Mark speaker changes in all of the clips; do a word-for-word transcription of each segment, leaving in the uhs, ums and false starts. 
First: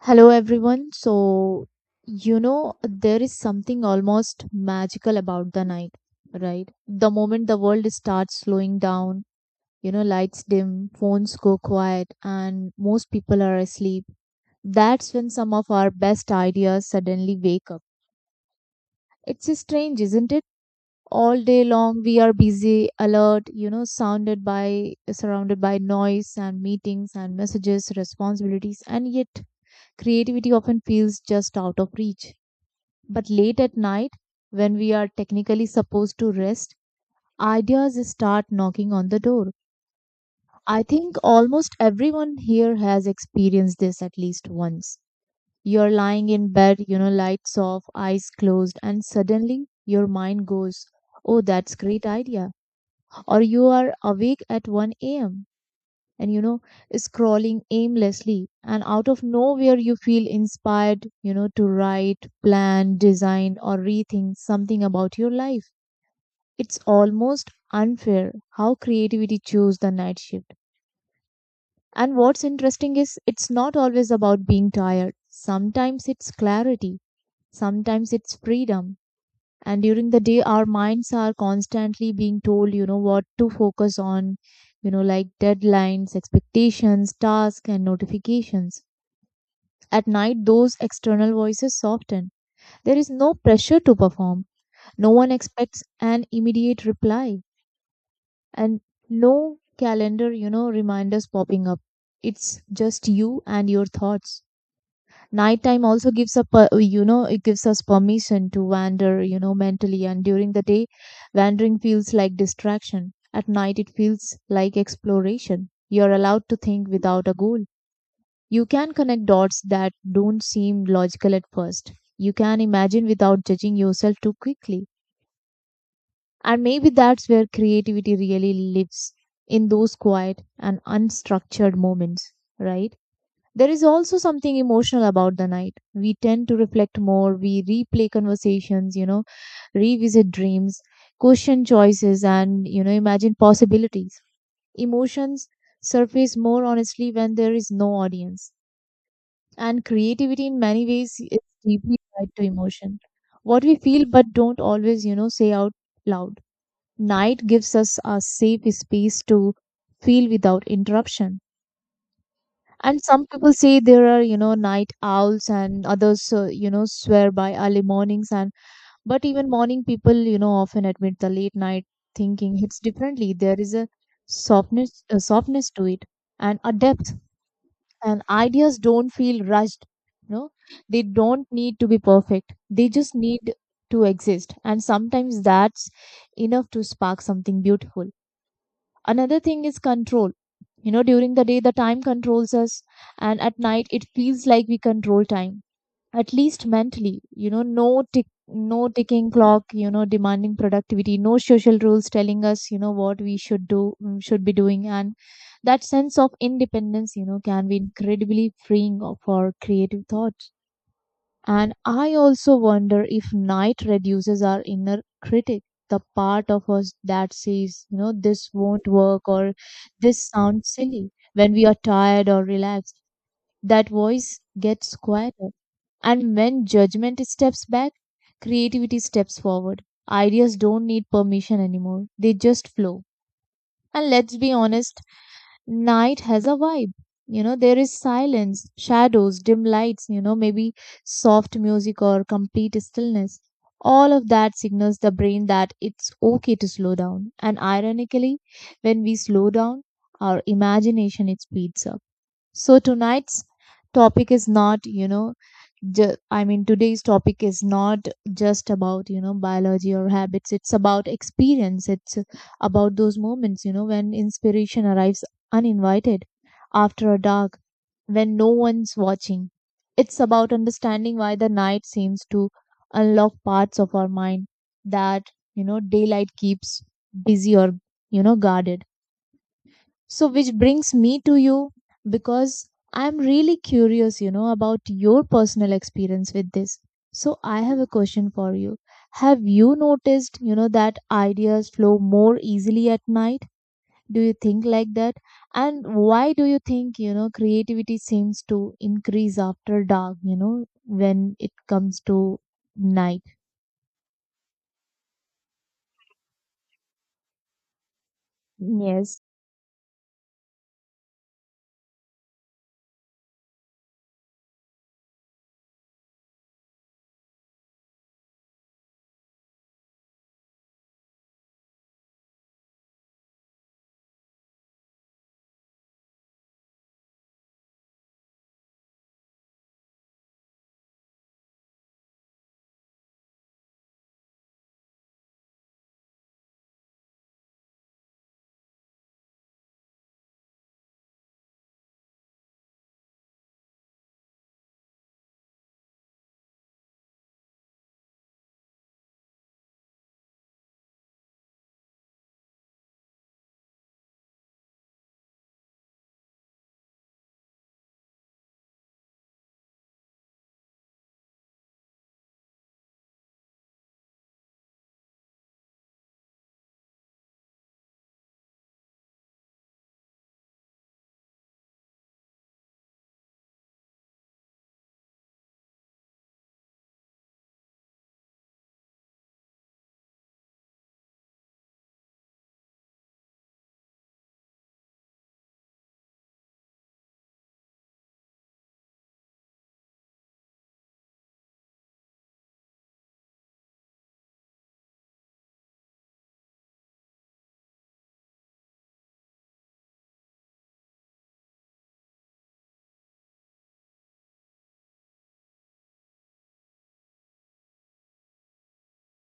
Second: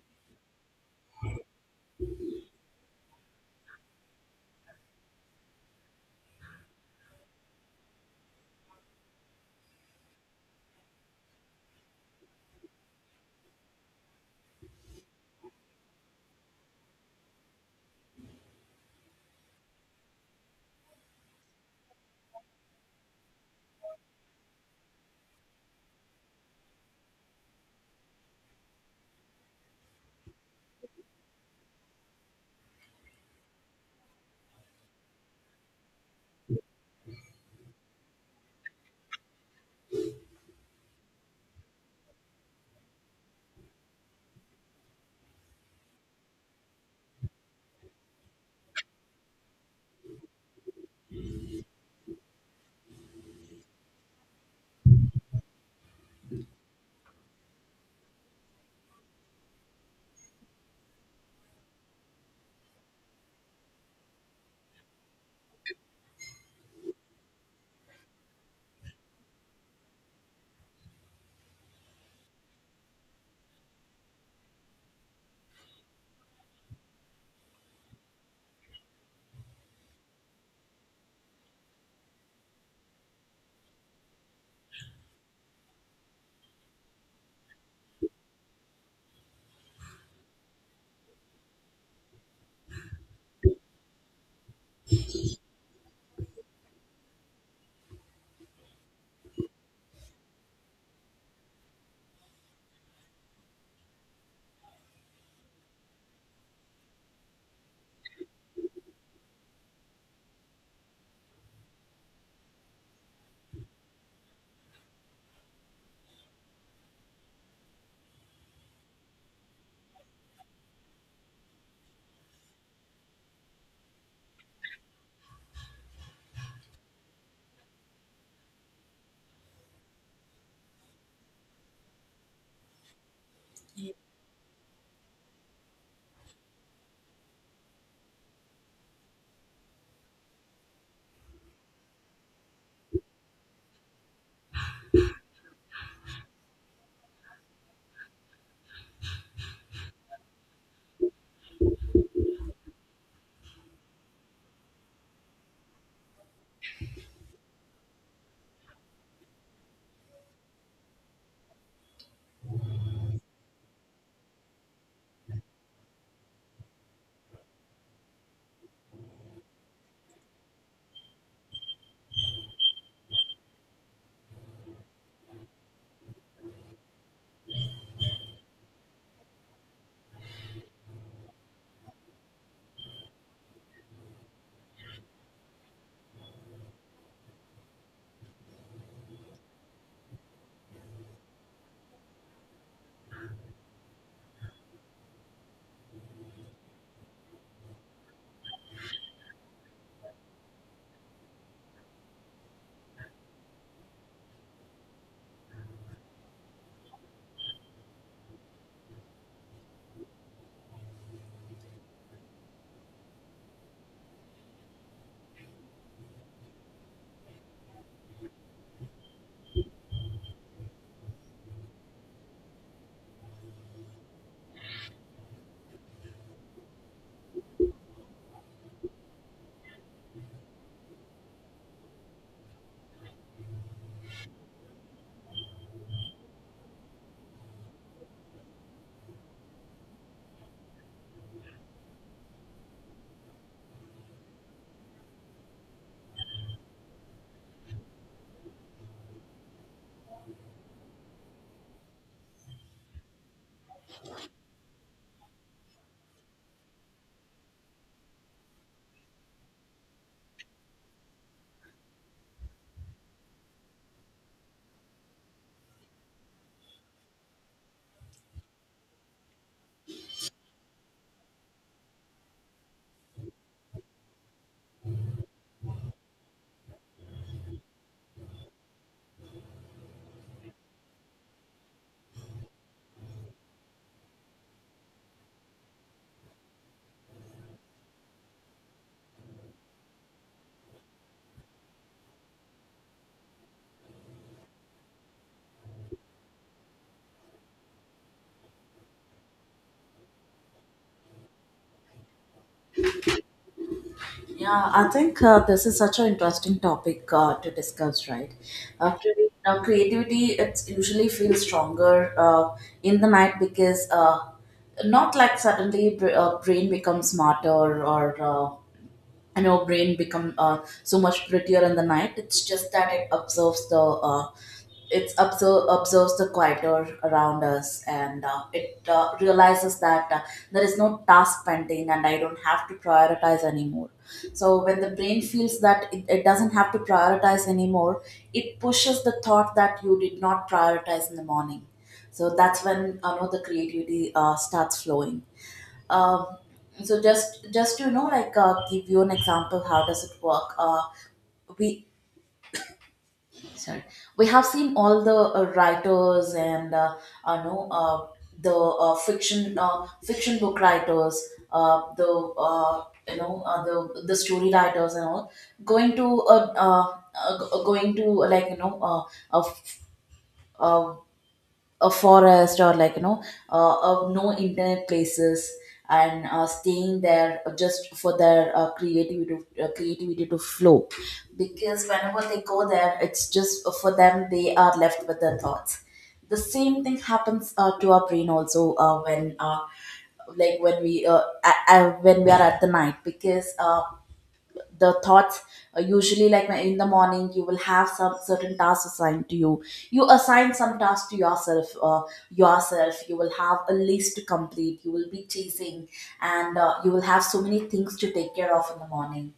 Speaker 1: Hello, everyone. So, you know, there is something almost magical about the night, right? The moment the world starts slowing down, you know, lights dim, phones go quiet, and most people are asleep, that's when some of our best ideas suddenly wake up. It's strange, isn't it? All day long, we are busy, alert, you know, sounded by, surrounded by noise and meetings and messages, responsibilities, and yet creativity often feels just out of reach. But late at night, when we are technically supposed to rest, ideas start knocking on the door. I think almost everyone here has experienced this at least once. You're lying in bed, you know, lights off, eyes closed, and suddenly your mind goes, oh, that's great idea. Or you are awake at one a m and, you know, scrolling aimlessly. And out of nowhere, you feel inspired, you know, to write, plan, design, or rethink something about your life. It's almost unfair how creativity chose the night shift. And what's interesting is it's not always about being tired. Sometimes it's clarity, sometimes it's freedom. And during the day, our minds are constantly being told, you know, what to focus on, you know, like deadlines, expectations, tasks, and notifications. At night, those external voices soften. There is no pressure to perform. No one expects an immediate reply. And no calendar, you know, reminders popping up. It's just you and your thoughts. Nighttime also gives a, per- you know, it gives us permission to wander, you know, mentally. And during the day, wandering feels like distraction. At night, it feels like exploration. You're allowed to think without a goal. You can connect dots that don't seem logical at first. You can imagine without judging yourself too quickly, and maybe that's where creativity really lives, in those quiet and unstructured moments, right? There is also something emotional about the night. We tend to reflect more, we replay conversations, you know, revisit dreams, question choices, and, you know, imagine possibilities. Emotions surface more honestly when there is no audience. And creativity, in many ways, is deeply tied to emotion. What we feel but don't always, you know, say out loud. Night gives us a safe space to feel without interruption. And some people say there are, you know, night owls and others, uh, you know, swear by early mornings. And but even morning people, you know, often admit the late night thinking hits differently. There is a softness, a softness to it, and a depth. And ideas don't feel rushed. You know, they don't need to be perfect. They just need to exist. And sometimes that's enough to spark something beautiful. Another thing is control. You know, during the day, the time controls us, and at night, it feels like we control time, at least mentally. You know, no tick, no ticking clock, you know, demanding productivity, no social rules telling us, you know, what we should do, mm, should be doing. And that sense of independence, you know, can be incredibly freeing o- for creative thought. And I also wonder if night reduces our inner critic, the part of us that says, you know, this won't work, or this sounds silly when we are tired or relaxed. That voice gets quieter. And when judgment steps back, creativity steps forward. Ideas don't need permission anymore, they just flow. And let's be honest, night has a vibe. You know there is silence, shadows, dim lights, you know maybe soft music or complete stillness. All of that signals the brain that it's okay to slow down, and ironically, when we slow down, our imagination, it speeds up. So tonight's topic is not you know ju- I mean, today's topic is not just about, you know, biology or habits. It's about experience. It's about those moments, you know, when inspiration arrives uninvited after a dark, when no one's watching. It's about understanding why the night seems to unlock parts of our mind that, you know, daylight keeps busy or, you know, guarded. So, which brings me to you because I'm really curious, you know, about your personal experience with this. So, I have a question for you. Have you noticed, you know, that ideas flow more easily at night? Do you think like that? And why do you think, you know, creativity seems to increase after dark, you know, when it comes to night?
Speaker 2: Yeah, I think uh, this is such an interesting topic uh, to discuss, right? Uh,
Speaker 1: Yes,
Speaker 2: cre- uh, creativity, it usually feels stronger uh, in the night because uh, not like suddenly br- uh, brain becomes smarter or uh, and your brain become uh, so much prettier in the night. It's just that it observes the uh, it observe, observes the quieter around us, and uh, it uh, realizes that uh, there is no task pending and I don't have to prioritize anymore. So when the brain feels that it, it doesn't have to prioritize anymore, it pushes the thought that you did not prioritize in the morning. So that's when uh, know the creativity uh, starts flowing. Um, so just just to you know, like uh, give you an example, how does it work? Uh, we sorry, we have seen all the uh, writers and uh, uh, no, uh, the uh, fiction uh, fiction book writers, uh, the uh, you know uh, the the story writers and all going to uh, uh, uh, g- going to like you know uh, uh, f- uh, a forest, or like you know uh, of no internet places, and uh, staying there just for their uh, creativity to, uh, creativity to flow, because whenever they go there it's just for them, they are left with their thoughts. The same thing happens uh, to our brain also uh, when uh, like when we uh, a- a- when we are at the night, because uh, the thoughts uh, usually, like when in the morning you will have some certain tasks assigned to you, you assign some tasks to yourself uh, yourself. You will have a list to complete, you will be chasing, and uh, you will have so many things to take care of in the morning.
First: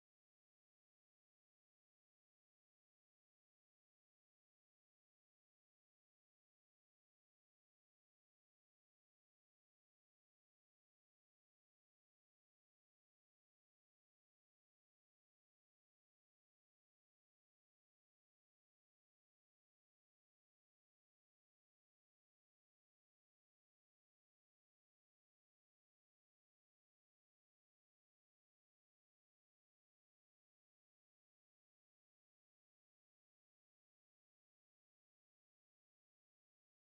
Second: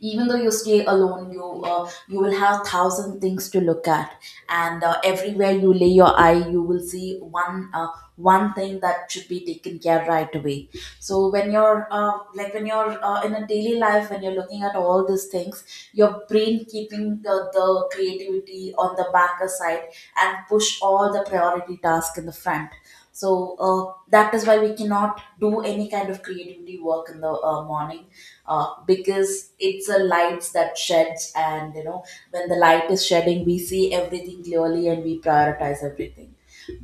Speaker 2: Even though you stay alone, you uh, you will have thousand things to look at, and uh, everywhere you lay your eye you will see one uh, one thing that should be taken care right away. So when you're uh, like when you're uh, in a daily life, when you're looking at all these things, your brain keeping the, the creativity on the back side and push all the priority tasks in the front. So uh, that is why we cannot do any kind of creativity work in the uh, morning, uh, because it's a light that sheds, and you know, when the light is shedding we see everything clearly and we prioritize everything.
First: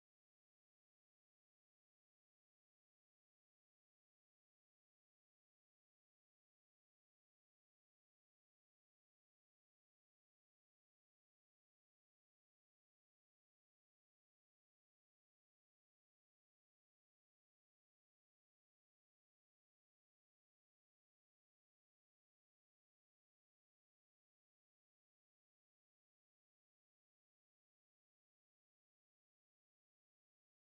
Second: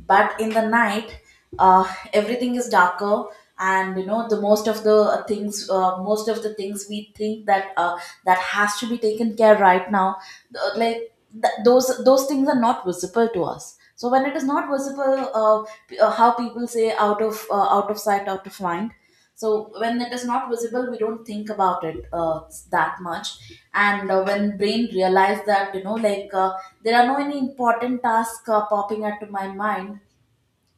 Speaker 2: But in the night, uh, everything is darker, and you know, the most of the uh, things uh, most of the things we think that uh, that has to be taken care right now, uh, like th- those those things are not visible to us. So when it is not visible, uh, p- uh, how people say, out of uh, out of sight, out of mind. So when it is not visible, we don't think about it uh, that much. And uh, when brain realize that, you know, like uh, there are no any important tasks uh, popping up to my mind,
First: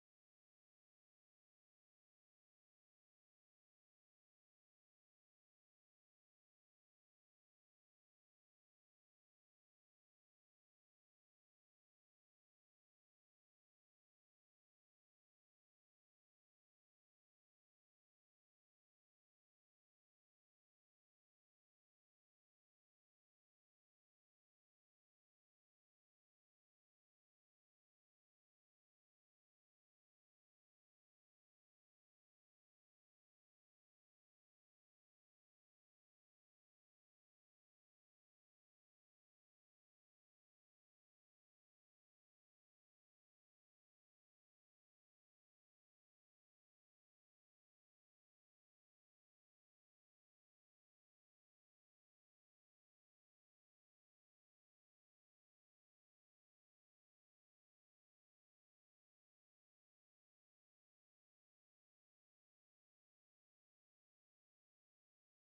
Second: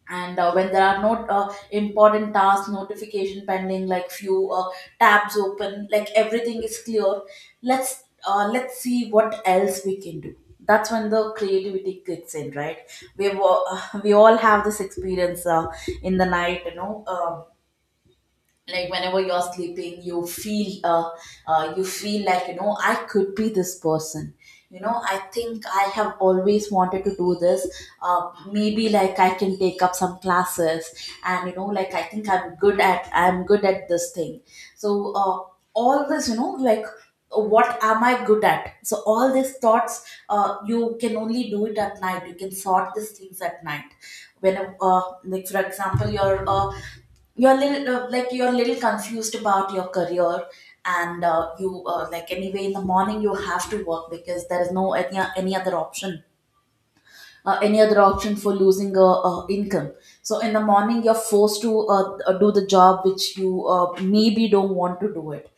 Speaker 2: and uh, when there are no uh, important tasks notification pending, like few uh, tabs open, like everything is clear. Let's uh, let's see what else we can do. That's when the creativity kicks in, right? We have, uh, we all have this experience uh, in the night, you know. Um, like whenever you're sleeping you feel uh, uh you feel like, you know, I could be this person. You know, I think I have always wanted to do this. Uh, maybe like I can take up some classes. And you know, like, I think i'm good at i'm good at this thing. So uh, all this, you know, like, what am I good at? So all these thoughts, uh, you can only do it at night, you can sort these things at night. When uh, like for example you're uh, you're little, uh, like you're a little confused about your career, and uh, you uh, like anyway in the morning you have to work because there is no any, any other option, uh, any other option for losing a, uh, income. So in the morning you're forced to uh, uh, do the job which you uh, maybe don't want to do it.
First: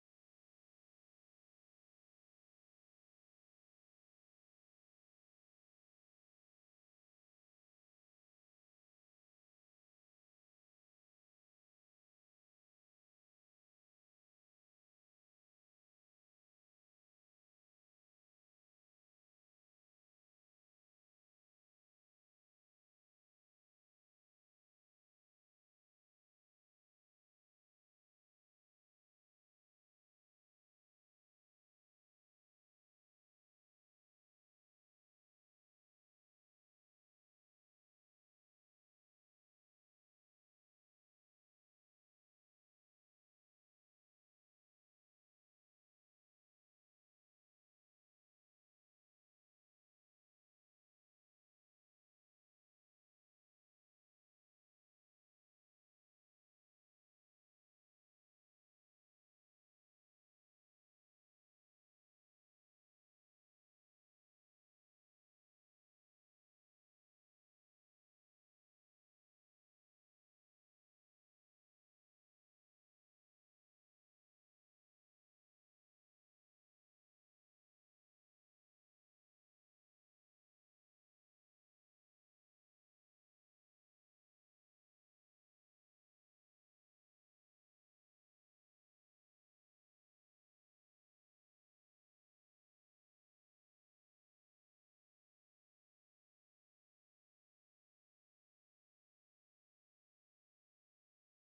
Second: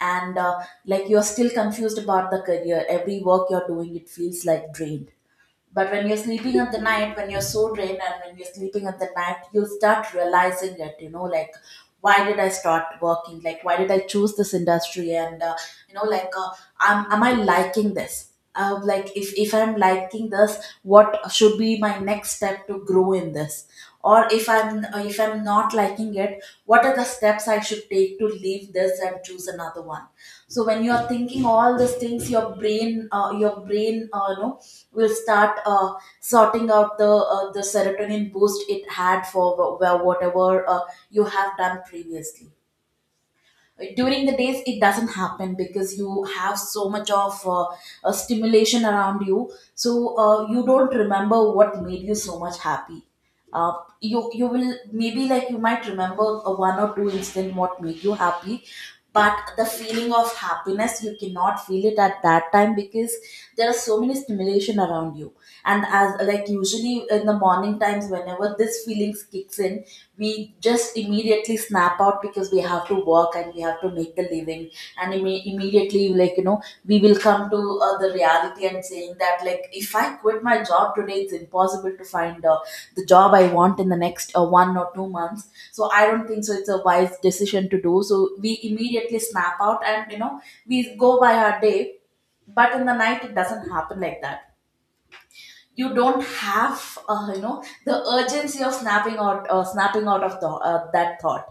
Speaker 2: And uh, like you're still confused about the career, every work you're doing it feels like drained. But when you're sleeping at the night, when you're so drained, and when you're sleeping at the night, you start realizing it, you know, like, why did I start working? Like, why did I choose this industry? And, uh, you know, like, uh, am, am I liking this? Uh, like, if, if I'm liking this, what should be my next step to grow in this? Or if I'm if I'm not liking it, what are the steps I should take to leave this and choose another one? So when you are thinking all these things, your brain uh, your brain, uh, you know, will start uh, sorting out the uh, the serotonin boost it had for wh- wh- whatever uh, you have done previously. During the days it doesn't happen because you have so much of uh, uh, stimulation around you. So uh, you don't remember what made you so much happy. Uh, you you will maybe like, you might remember a one or two instant what made you happy, but the feeling of happiness you cannot feel it at that time because there are so many stimulation around you. And as like usually in the morning times, whenever this feelings kicks in, we just immediately snap out because we have to work and we have to make the living. And imme- immediately, like you know, we will come to uh, the reality and saying that, like, if I quit my job today, it's impossible to find uh, the job I want in the next uh, one or two months, so I don't think so it's a wise decision to do. So we immediately snap out, and you know, we go by our day. But in the night it doesn't happen like that. You don't have, uh, you know, the urgency of snapping out uh, snapping out of the, uh, that thought.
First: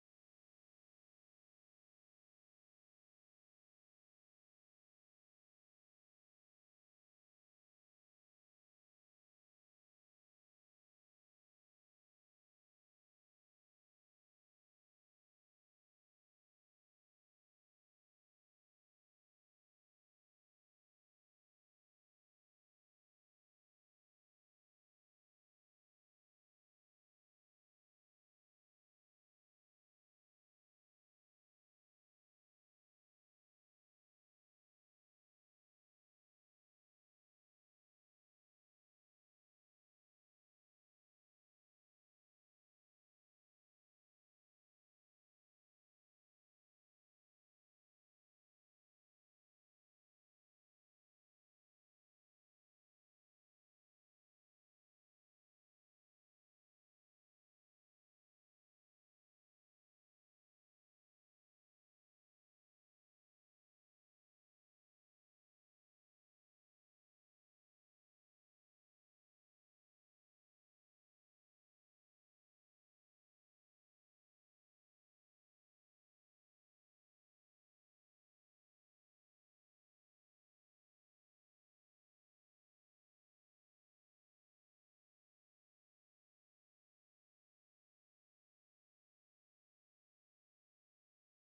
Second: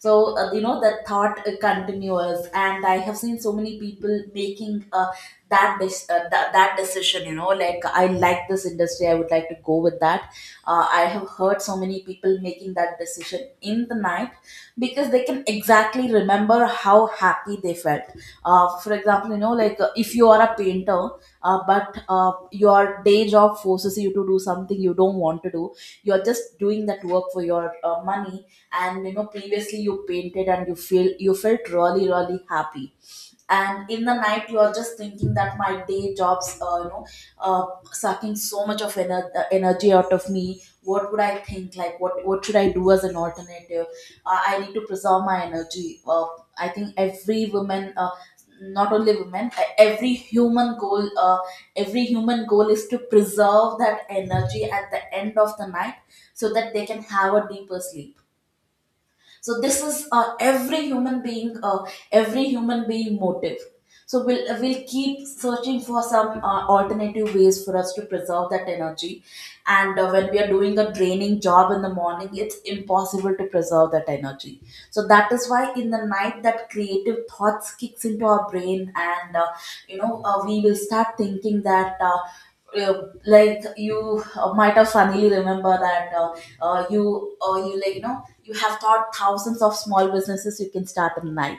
Speaker 2: So uh, you know, that thought uh, continues, and I have seen so many people making, uh, that dis- uh, that, that decision, you know, like, I like this industry, I would like to go with that. uh, I have heard so many people making that decision in the night because they can exactly remember how happy they felt. Uh, for example, you know, like, uh, if you are a painter, uh, but uh, your day job forces you to do something you don't want to do, you're just doing that work for your uh, money. And you know, previously you painted and you feel, you felt really really happy. And in the night you are just thinking that my day jobs, uh, you know, uh, sucking so much of ener- uh, energy out of me, what would I think, like, what what should I do as an alternative? uh, I need to preserve my energy. uh, I think every woman, uh, not only women, uh, every human goal uh, every human goal is to preserve that energy at the end of the night, so that they can have a deeper sleep. So this is uh, every human being uh, every human being motive. So we'll we'll keep searching for some uh, alternative ways for us to preserve that energy. And uh, when we are doing a draining job in the morning, it's impossible to preserve that energy. So that is why in the night that creative thoughts kicks into our brain, and uh, you know uh, we will start thinking that uh, uh, like you uh, might have finally remember that uh, uh, you or you, like you know, you have thought thousands of small businesses you can start in night.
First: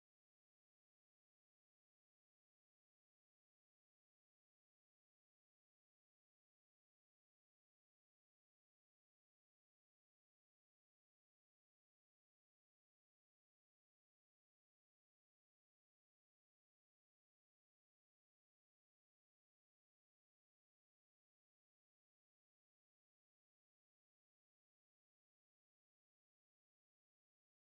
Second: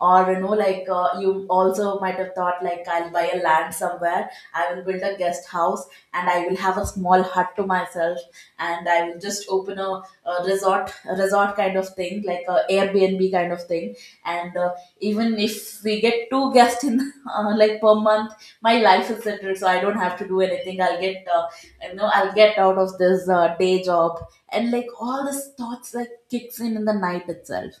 Speaker 2: Or you know, like, uh, you also might have thought like, I'll buy a land somewhere, I will build a guest house, and I will have a small hut to myself. And I will just open a, a resort a resort kind of thing, like a airbnb kind of thing. And uh, even if we get two guests in uh, like per month, my life is settled, so I don't have to do anything. I'll get, uh, you know, I'll get out of this uh, day job. And like all these thoughts like kicks in in the night itself.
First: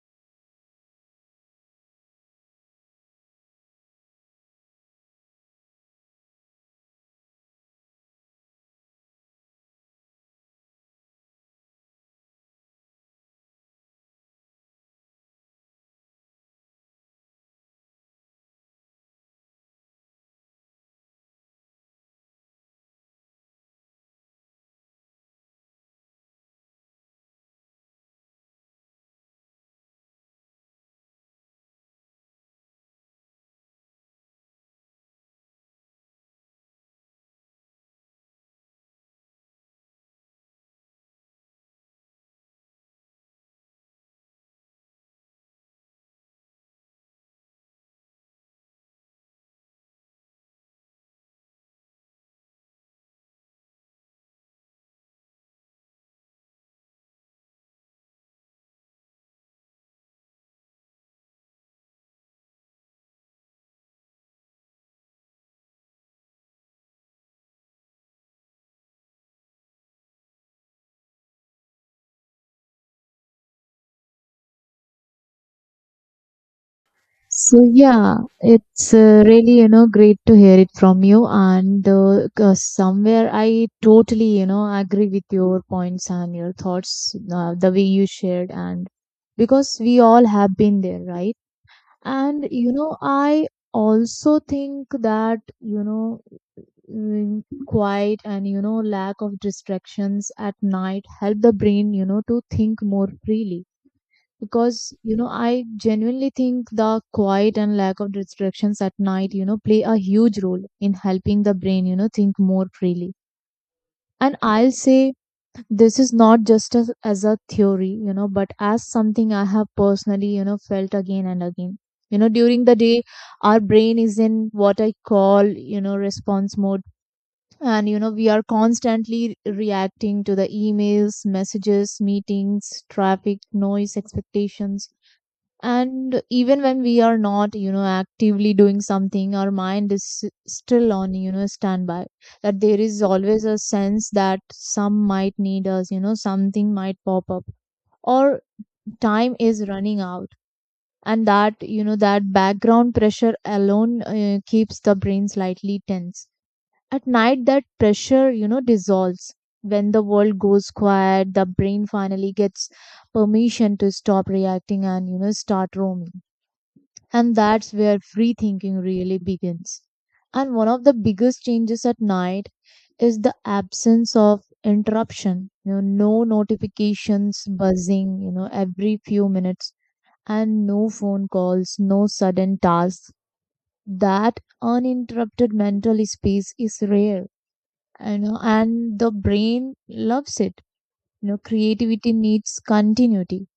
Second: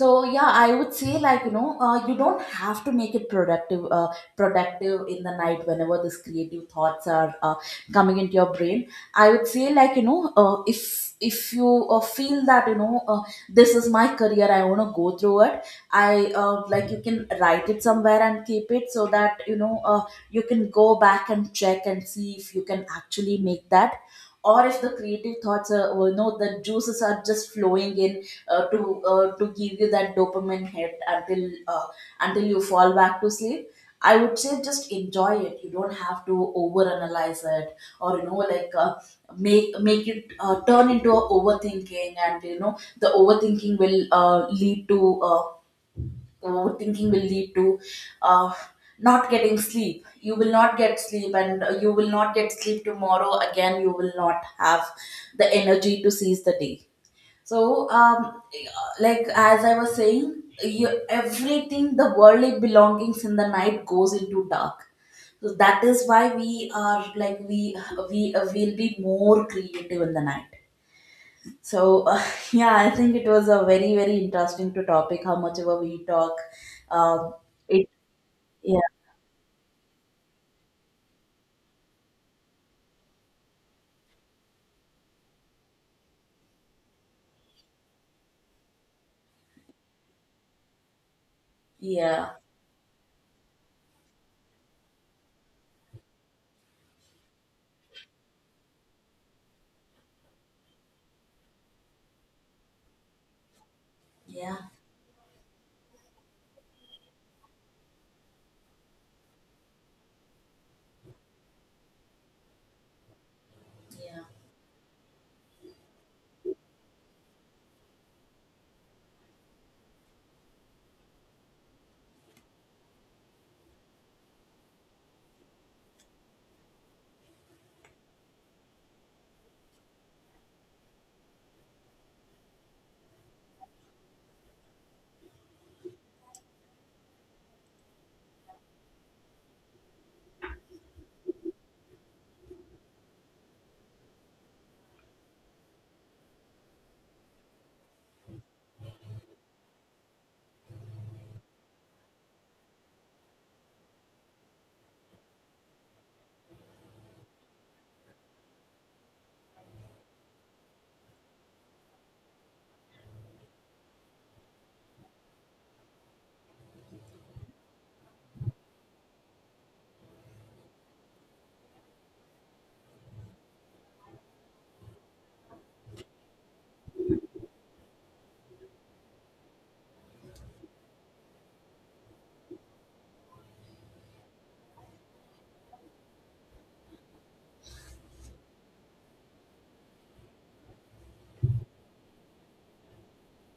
Speaker 2: So yeah, I would say, like you know, uh, you don't have to make it productive uh, productive in the night whenever these creative thoughts are uh, coming into your brain. I would say, like you know, uh, if if you uh, feel that, you know, uh, this is my career, I want to go through it. I uh, Like, you can write it somewhere and keep it so that you know uh, you can go back and check and see if you can actually make that. Or if the creative thoughts are, you know, the juices are just flowing in uh, to uh, to give you that dopamine hit until uh, until you fall back to sleep. I would say just enjoy it. You don't have to overanalyze it. Or you know like uh, make make it uh, turn into a overthinking. And you know, the overthinking will uh, lead to uh, overthinking will lead to uh, not getting sleep. You will not get sleep, and uh, you will not get sleep tomorrow. Again, you will not have the energy to seize the day. So, um, like as I was saying, you, everything, the worldly belongings in the night goes into dark. So that is why we are, like, we we uh, will be more creative in the night. So uh, yeah, I think it was a very very interesting to topic. How much ever we talk, um,
Speaker 1: So,
Speaker 2: it
Speaker 1: yeah,
Speaker 2: yeah,
Speaker 1: it's uh, really you know great to hear it from you, and uh, 'cause somewhere I totally you know agree with your points and your thoughts, uh, the way you shared, and because we all have been there, right?
Speaker 2: yeah,
Speaker 1: And you know, I also think that you know mm, quiet and you know lack of distractions at night help the brain you know to think more freely,
Speaker 2: yeah,
Speaker 1: because you know I genuinely think the quiet and lack of distractions at night you know play a huge role in helping the brain you know think more freely.
Speaker 2: yeah.
Speaker 1: And I'll say this is not just as, as a theory, you know but as something I have personally you know felt again and again. You know during the day, our brain is in what I call, you know response mode, and you know we are constantly reacting to the emails, messages, meetings, traffic, noise, expectations. And even when we are not you know actively doing something, our mind is s- still on, you know standby. That there is always a sense that some might need us, you know something might pop up, or time is running out. And that you know that background pressure alone uh, keeps the brain slightly tense. At night, that pressure, you know dissolves. When the world goes quiet, the brain finally gets permission to stop reacting and, you know start roaming. And that's where free thinking really begins. And one of the biggest changes at night is the absence of interruption. You know, no notifications buzzing, you know, every few minutes, and no phone calls, no sudden tasks. That uninterrupted mental space is rare, you know, and the brain loves it. You know, creativity needs continuity,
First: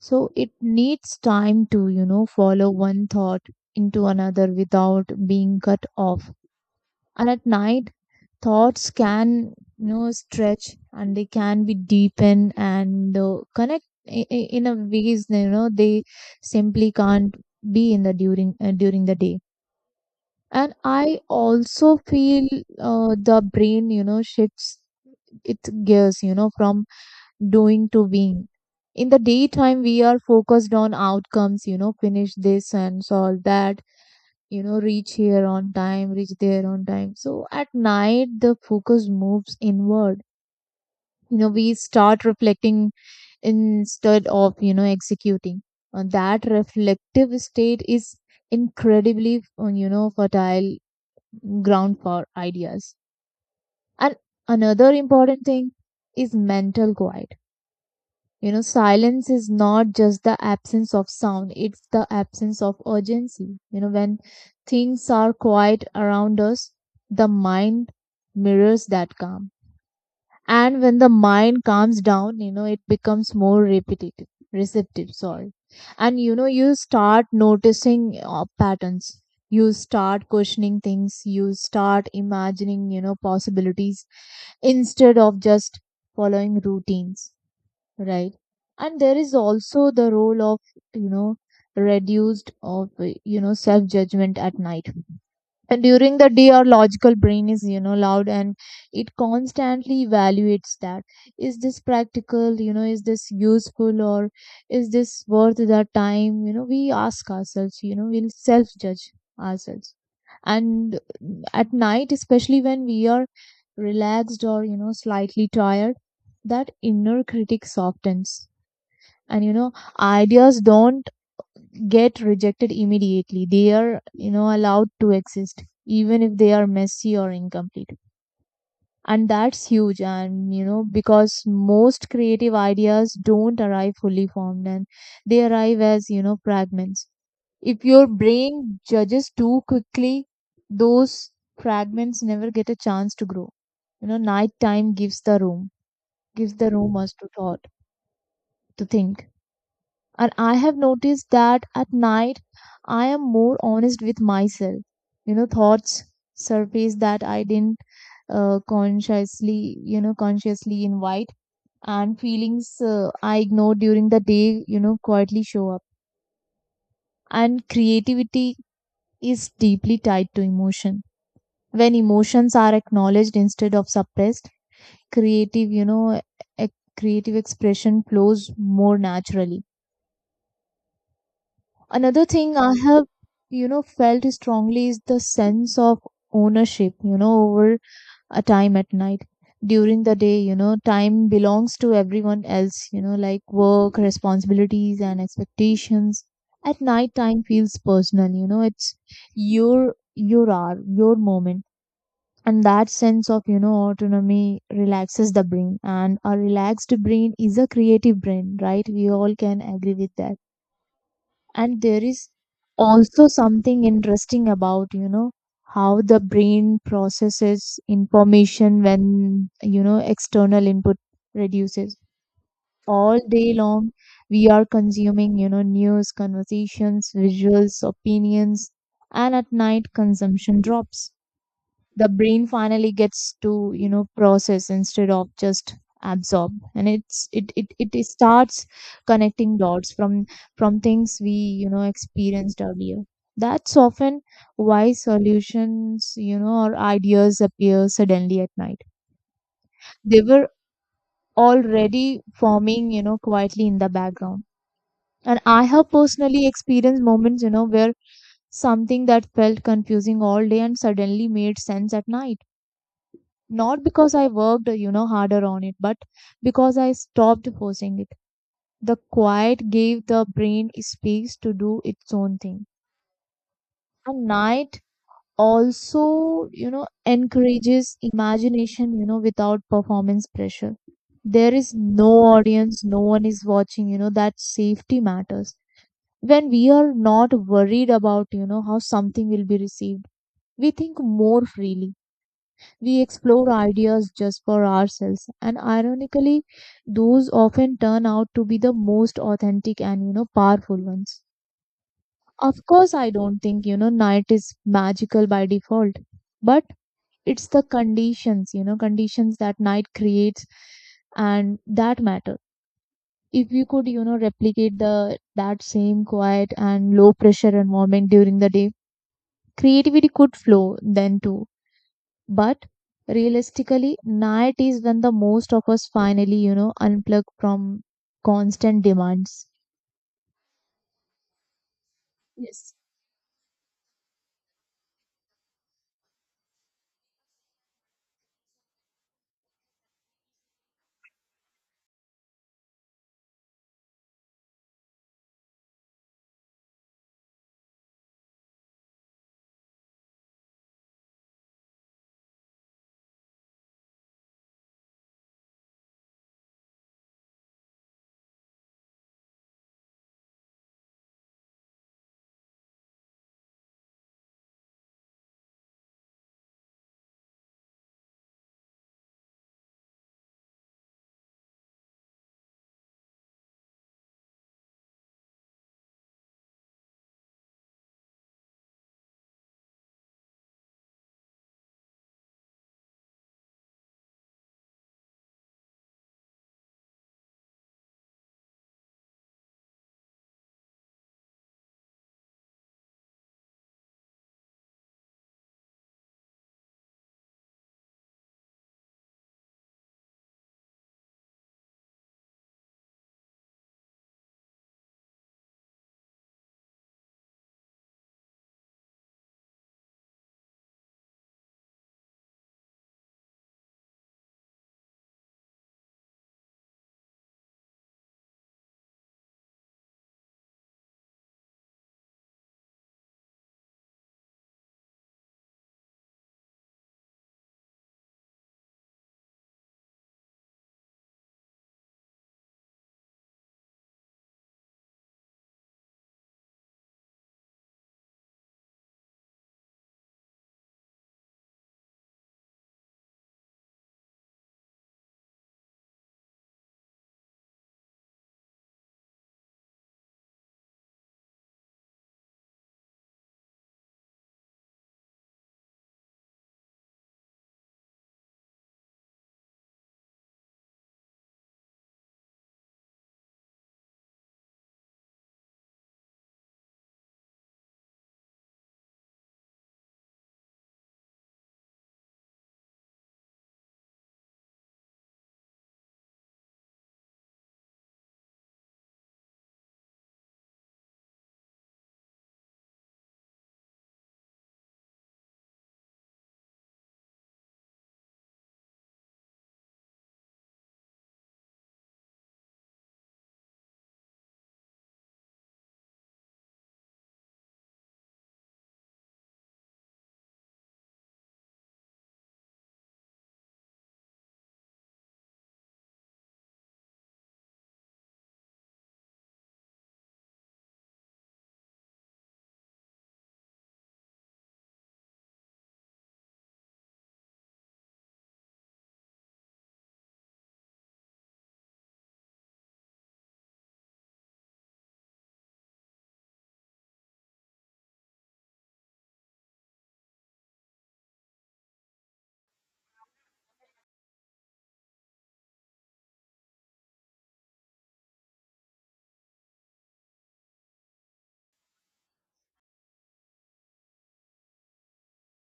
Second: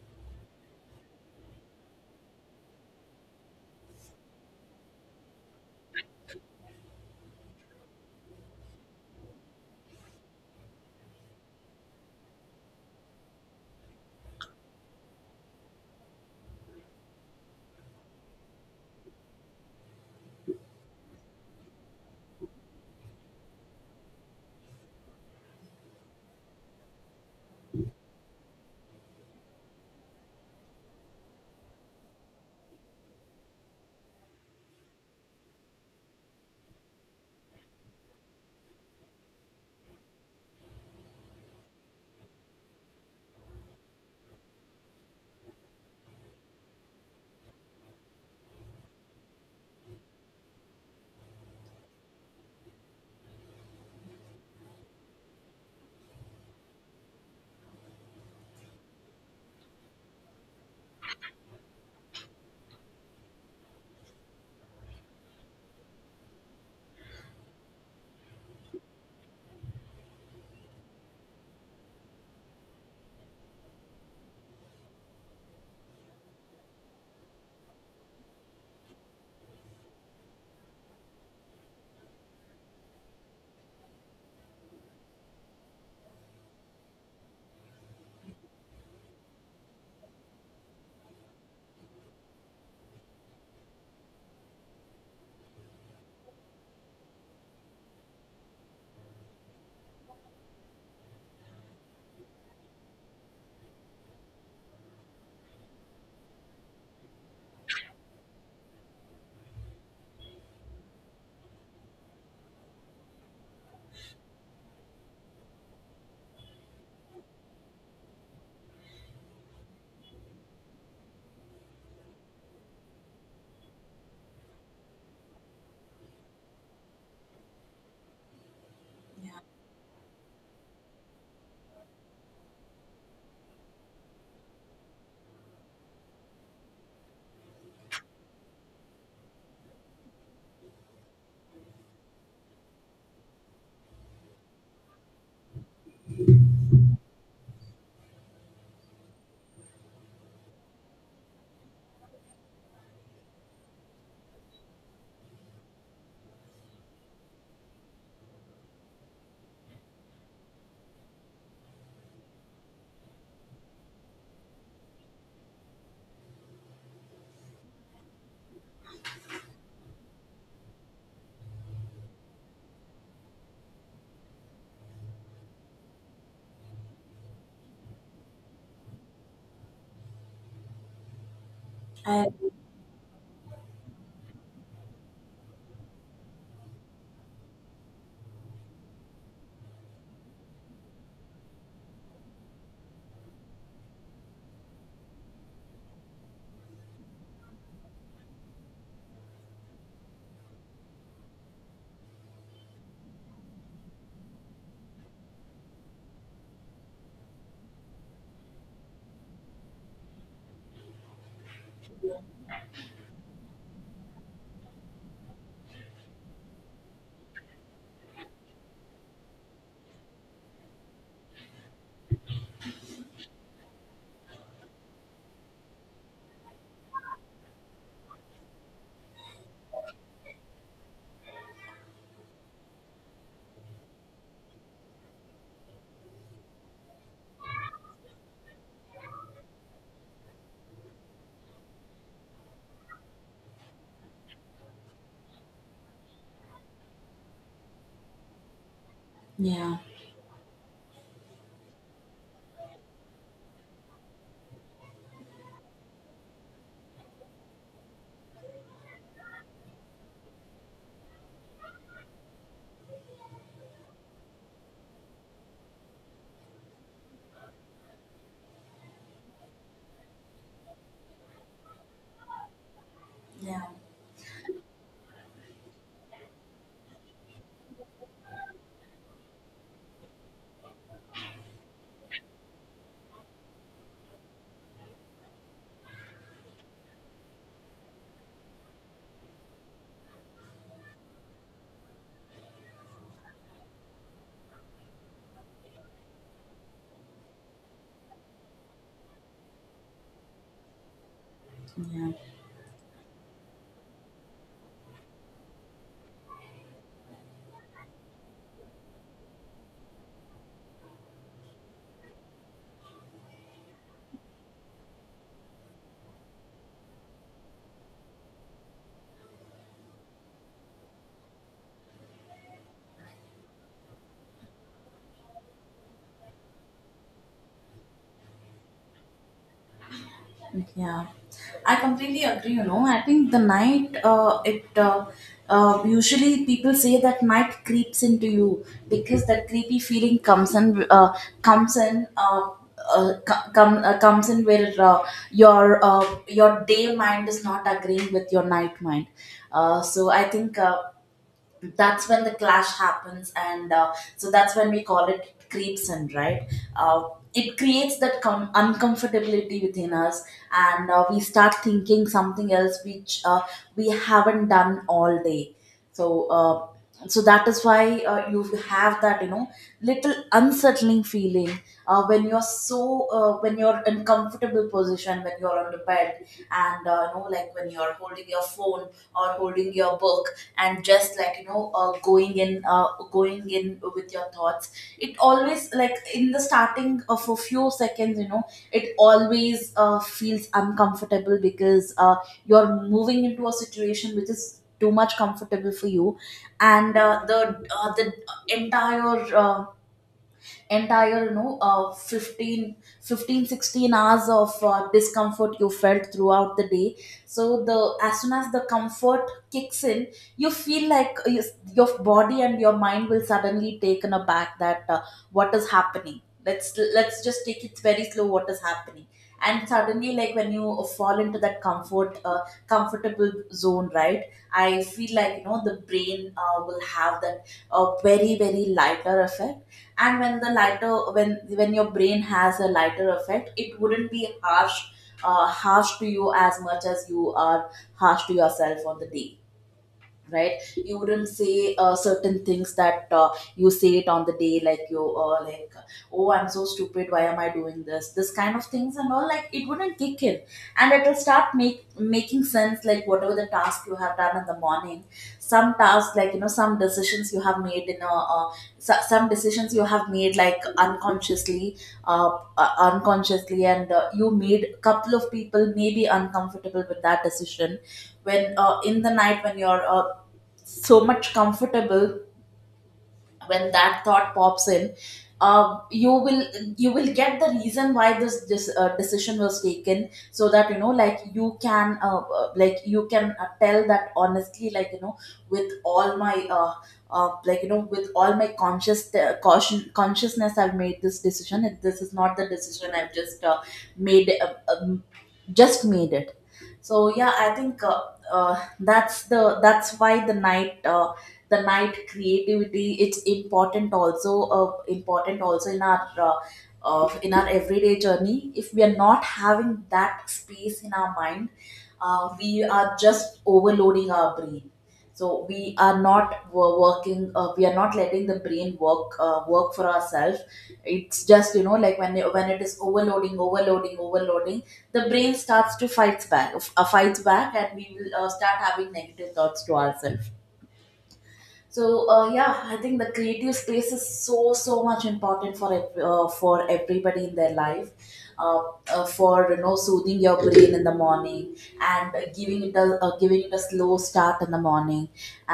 Speaker 1: so it needs time to, you know, follow one thought into another without being cut off. And at night, thoughts can, you know, stretch, and they can be deepened and uh, connect i- i- in a ways, you know, they simply can't be in the during uh, during the day. And I also feel uh, the brain, you know, shifts its gears, you know, from doing to win. In the daytime, we are focused on outcomes, you know, finish this and solve that, you know, reach here on time, reach there on time. So at night, the focus moves inward. You know, we start reflecting instead of, you know, executing. And that reflective state is incredibly, uh, you know, fertile ground for ideas. And another important thing is mental quiet. You know, silence is not just the absence of sound, it's the absence of urgency. You know, when things are quiet around us, the mind mirrors that calm. And when the mind calms down, you know, it becomes more repetitive, receptive, sorry. And you know, you start noticing uh, patterns. You start questioning things. You start imagining, you know, possibilities instead of just following routines. Right. And there is also the role of, you know, reduced of, uh, you know, self judgment at night. And during the day, our logical brain is, you know loud, and it constantly evaluates that: is this practical, you know is this useful, or is this worth the time? You know we ask ourselves, you know we'll self judge ourselves. And at night, especially when we are relaxed or, you know slightly tired, that inner critic softens. And you know ideas don't get rejected immediately. They are, you know, allowed to exist even if they are messy or incomplete. And that's huge. And, you know, because most creative ideas don't arrive fully formed, and they arrive as, you know, fragments. If your brain judges too quickly, those fragments never get a chance to grow. You know, nighttime gives the room, gives the room us to thought, to think. And I have noticed that at night, I am more honest with myself. You know, thoughts surface that I didn't uh, consciously, you know, consciously invite, and feelings, uh, I ignore during the day, you know, quietly show up. And creativity is deeply tied to emotion. When emotions are acknowledged instead of suppressed, creative, you know, e- creative expression flows more naturally. Another
Speaker 2: I,
Speaker 1: thing I have, you know, felt strongly is the sense of ownership, you know, over a time at night. During the day, you know, time belongs to everyone else, you know, like work, responsibilities, and expectations. At night, time feels personal, you know, it's your your hour, your moment. And that sense of, you know, autonomy relaxes the brain. And a relaxed brain is a creative brain, right? We all can agree with that. And there is also something interesting about you know how the brain processes information when you know external input reduces. All day long we are consuming, you know news, conversations, visuals, opinions, and at night consumption drops. The brain finally gets to, you know process instead of just absorb, and it's it it, it starts connecting dots from from things we, you know experienced earlier. That's often why solutions, you know or ideas appear suddenly at night.
Speaker 2: yeah,
Speaker 1: They were already forming, you know quietly in the background. And I have personally experienced moments, you know where something that felt confusing all day and suddenly made sense at night, not because I worked, you know, harder on it, but because I stopped forcing it. The quiet gave the brain space to do its own thing.
Speaker 2: yeah.
Speaker 1: And night also, you know, encourages imagination, you know, without performance pressure. There is no audience, no one is watching, you know, that safety matters. When we are not worried about, you know, how something will be received, we think more freely. We explore ideas just for ourselves, and ironically, those often turn out to be the most authentic and you know powerful ones.
Speaker 2: Yeah.
Speaker 1: Of course, I don't think you know night is magical by default, but it's the conditions, you know conditions that night creates, and that matter. If you could you know replicate the that same quiet and low pressure environment during the day, creativity could flow then too. But realistically, night is when the most of us finally, you know, unplug from constant demands.
Speaker 2: Yeah, I completely agree. You
Speaker 1: Yes,
Speaker 2: know, I think the night, uh, it uh, uh, usually people say that night creeps into you because that creepy feeling comes in, uh, comes in, uh, uh, co- come, uh, comes in, where uh, your uh, your day mind is not agreeing with your night mind. Uh, so I think. Uh, that's when the clash happens, and uh, so that's when we call it creeps in, right? uh, it creates that com- uncomfortability within us, and uh, we start thinking something else, which uh, we haven't done all day. So uh, so that is why uh, you have that, you know, little unsettling feeling uh, when you're so uh, when you're in comfortable position, when you're on the bed, and uh, you know, like when you're holding your phone or holding your book, and just, like, you know uh, going in uh, going in with your thoughts, it always, like, in the starting of a few seconds, you know, it always uh, feels uncomfortable, because uh, you're moving into a situation which is too much comfortable for you. And uh, the uh, the entire uh, entire, you know uh, fifteen fifteen sixteen hours of uh, discomfort you felt throughout the day. So the as soon as the comfort kicks in, you feel like you, your body and your mind will suddenly taken aback, that uh, what is happening. Let's let's just take it very slow. What is happening? And suddenly, like, when you fall into that comfort uh, comfortable zone, right? I feel like, you know, the brain uh, will have that a very very lighter effect. And when the lighter when when your brain has a lighter effect, it wouldn't be harsh uh, harsh to you as much as you are harsh to yourself on the day, right? You wouldn't say uh, certain things that uh, you say it on the day. Like, you uh, like oh, I'm so stupid, why am I doing this, this kind of things and all, like it wouldn't kick in. And it'll start make making sense, like whatever the task you have done in the morning, some tasks, like, you know, some decisions you have made in a uh, so- some decisions you have made, like, unconsciously uh, uh, unconsciously, and uh, you made a couple of people maybe uncomfortable with that decision. When uh, in the night, when you're uh, so much comfortable, when that thought pops in, uh, you will you will get the reason why this this uh, decision was taken, so that, you know, like, you can uh, uh, like you can uh, tell that honestly, like, you know, with all my uh, uh, like you know with all my conscious, uh, caution consciousness, I've made this decision. This is not the decision I've just uh, made uh, um, just made it. So yeah, I think uh, uh, that's the that's why the night, uh, the night creativity, it's important, also uh, important also in our uh, uh, in our everyday journey. If we are not having that space in our mind, uh, we are just overloading our brain. So we are not wo- working uh, we are not letting the brain work uh, work for ourselves. It's just, you know, like, when it, when it is overloading, overloading, overloading. The brain starts to fight back uh, fights back, and we will uh, start having negative thoughts to ourselves. So uh, yeah, I think the creative space is so so much important for ev- uh, for everybody in their life, uh, uh, for, you know, soothing your brain in the morning, and uh, giving it a uh, giving it a slow start in the morning,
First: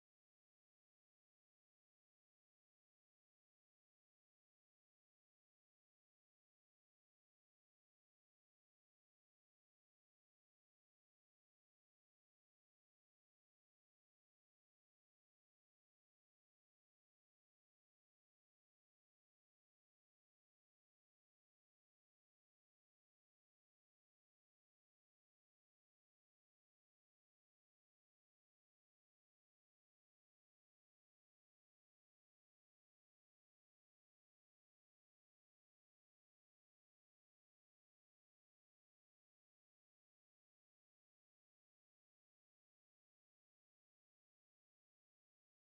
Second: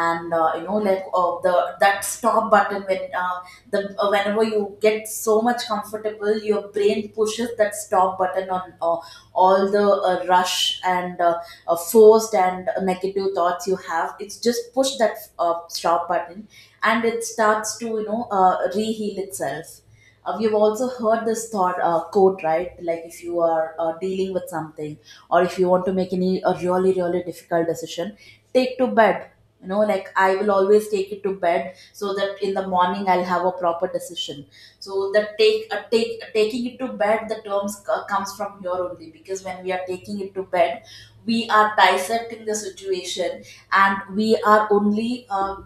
Speaker 2: and uh, you know, like, uh, the that stop button, when uh, the uh, whenever you get so much comfortable, your brain pushes that stop button on uh, all the uh, rush and uh, uh, forced and negative thoughts you have. It's just push that uh, stop button, and it starts to, you know, uh, reheal itself. Uh, you've also heard this thought uh, quote, right? Like, if you are uh, dealing with something, or if you want to make any a really really difficult decision, take to bed. You know, like, I will always take it to bed, so that in the morning I'll have a proper decision. So that take uh, take taking it to bed, the terms c- comes from here only, because when we are taking it to bed, we are dissecting the situation, and we are only uh,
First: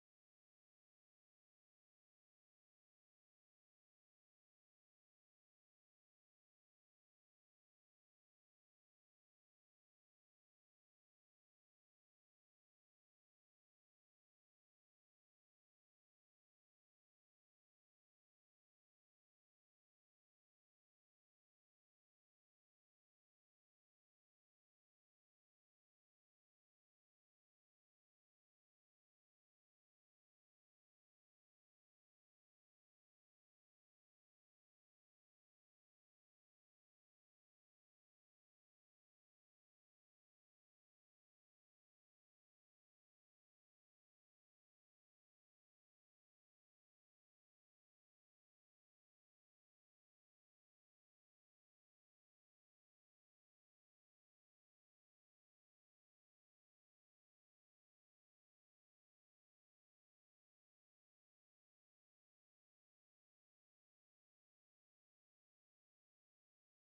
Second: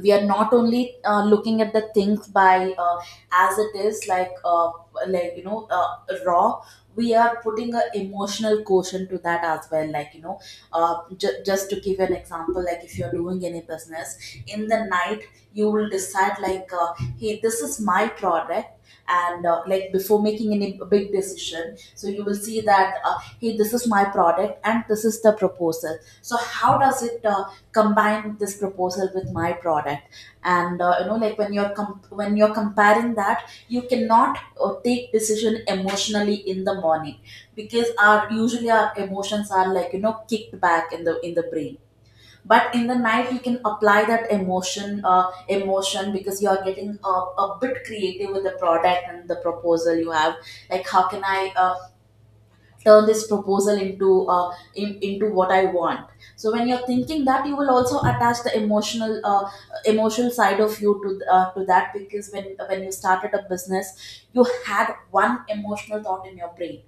Speaker 2: we are not only uh, looking at the things by uh, as it is, like, uh, like you know uh, raw. We are putting an emotional quotient to that as well, like, you know, uh, ju- just to give an example, like if you're doing any business in the night, you will decide like, uh, hey, this is my product. And uh, like, before making any big decision, so you will see that, uh, hey, this is my product and this is the proposal, so how does it uh, combine this proposal with my product? And uh, you know, like, when you're com- when you're comparing that, you cannot uh, take decision emotionally in the morning, because our, usually our emotions are, like, you know, kicked back in the in the brain. But in the night, you can apply that emotion uh, emotion, because you are getting a, a bit creative with the product and the proposal you have. Like, how can I uh, turn this proposal into uh, in, into what I want? So when you're thinking that, you will also attach the emotional uh, emotional side of you to uh, to that. Because when when you started a business, you had one emotional thought in your brain.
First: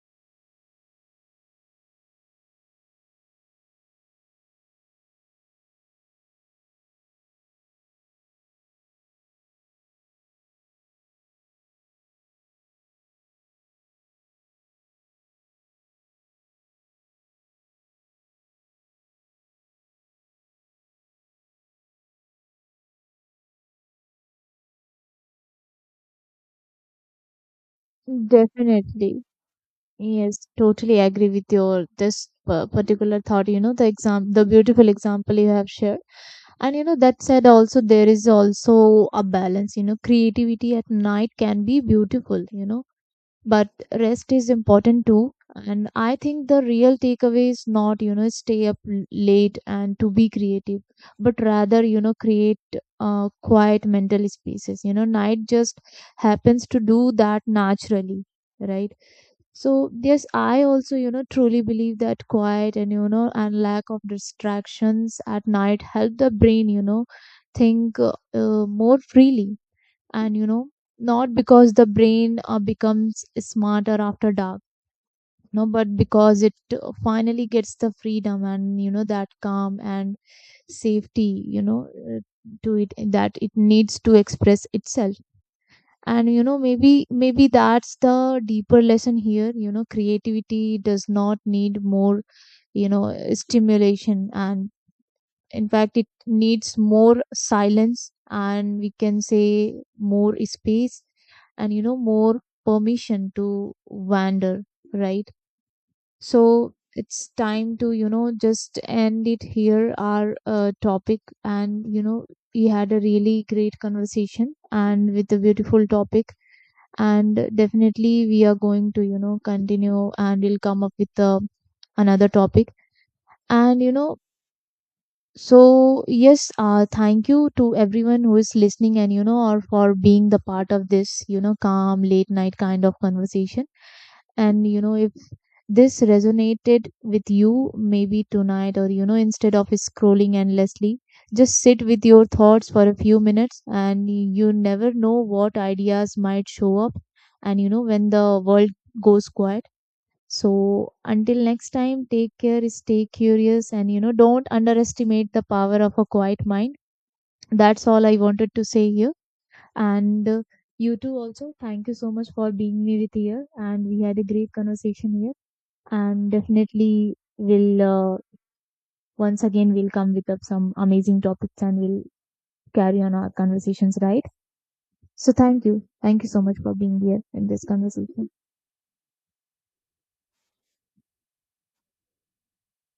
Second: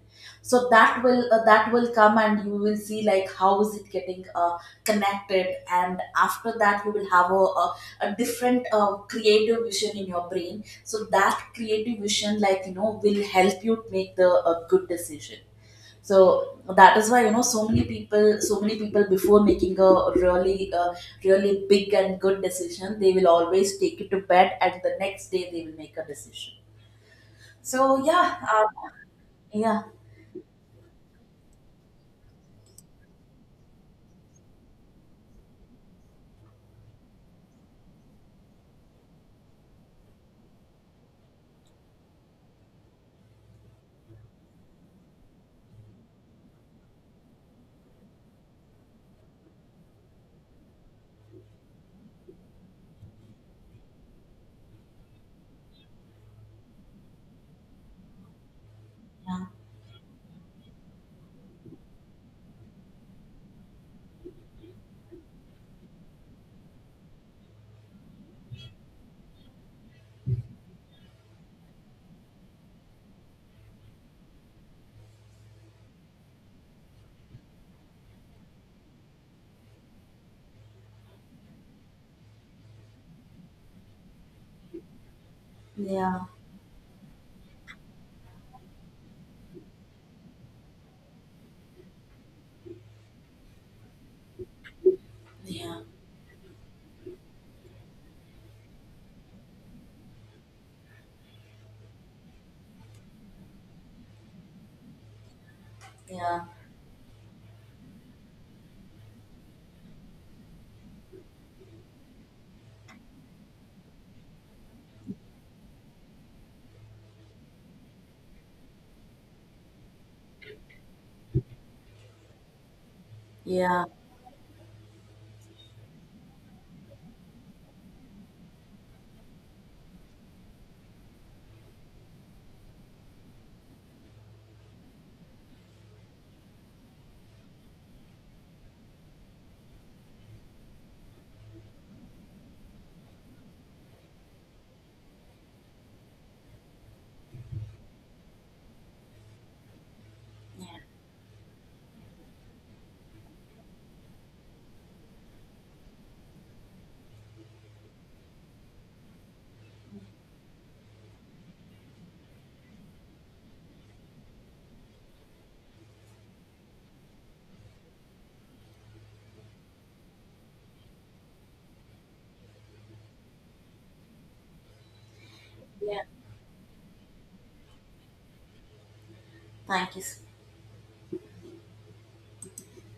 Speaker 2: So that will uh, that will come, and you will see, like, how is it getting uh, connected. And after that, you will have a, a, a different uh, creative vision in your brain. So that creative vision, like, you know, will help you make the a good decision. So that is why, you know, so many people, so many people, before making a really uh, really big and good decision, they will always take it to bed, and the next day they will make a decision. So yeah uh,
Speaker 1: definitely.
Speaker 2: Yeah,
Speaker 1: Yes, totally agree with your this pa- particular thought. You know, the exam, the beautiful example you have shared. And, you know, that said, also there is also a balance. You know, creativity at night can be beautiful. You know, but rest is important too. And I think the real takeaway is not, you know stay up l- late and to be creative, but rather, you know create uh, quiet mental spaces, you know night just happens to do that naturally, right?
Speaker 2: yeah,
Speaker 1: So yes, I also, you know truly believe that quiet and, you know and lack of distractions at night help the brain, you know think, uh, uh, more freely. And, you know not because the brain uh, becomes smarter after dark. No, but because it uh, finally gets the freedom and, you know that calm and safety, you know uh, to it that it needs to express itself.
Speaker 2: yeah,
Speaker 1: And, you know maybe maybe that's the deeper lesson here. You know creativity does not need more, you know stimulation, and in
Speaker 2: yeah,
Speaker 1: fact it needs more silence, and we can say more space, and, you know more permission to wander, right?
Speaker 2: yeah,
Speaker 1: So it's time to, you know just end it here, our uh, topic. And, you know we had a really great conversation and with a beautiful topic, and definitely we are going to, you know continue and we'll come up with uh, another topic. And,
Speaker 2: yeah,
Speaker 1: you know so yes, uh, thank you to everyone who is listening and, you know or for being the part of this, you know calm late night kind of conversation. And, you know if this resonated with you, maybe tonight or, you know instead of scrolling endlessly, just sit with your thoughts for a few minutes, and you never know what ideas might show up. And, you know when the world goes quiet,
Speaker 2: yeah,
Speaker 1: so until next time, take care, stay curious, and, you know, don't underestimate the power of a quiet mind. That's all I wanted to say here. And uh, you too, also, thank you so much for being me with here. And we had a great conversation here. And definitely, we'll uh, once again we'll come with up some amazing topics, and we'll carry on our conversations, right? So thank you,
Speaker 2: yeah.
Speaker 1: thank you so much for being here in this conversation.
Speaker 2: Thank you.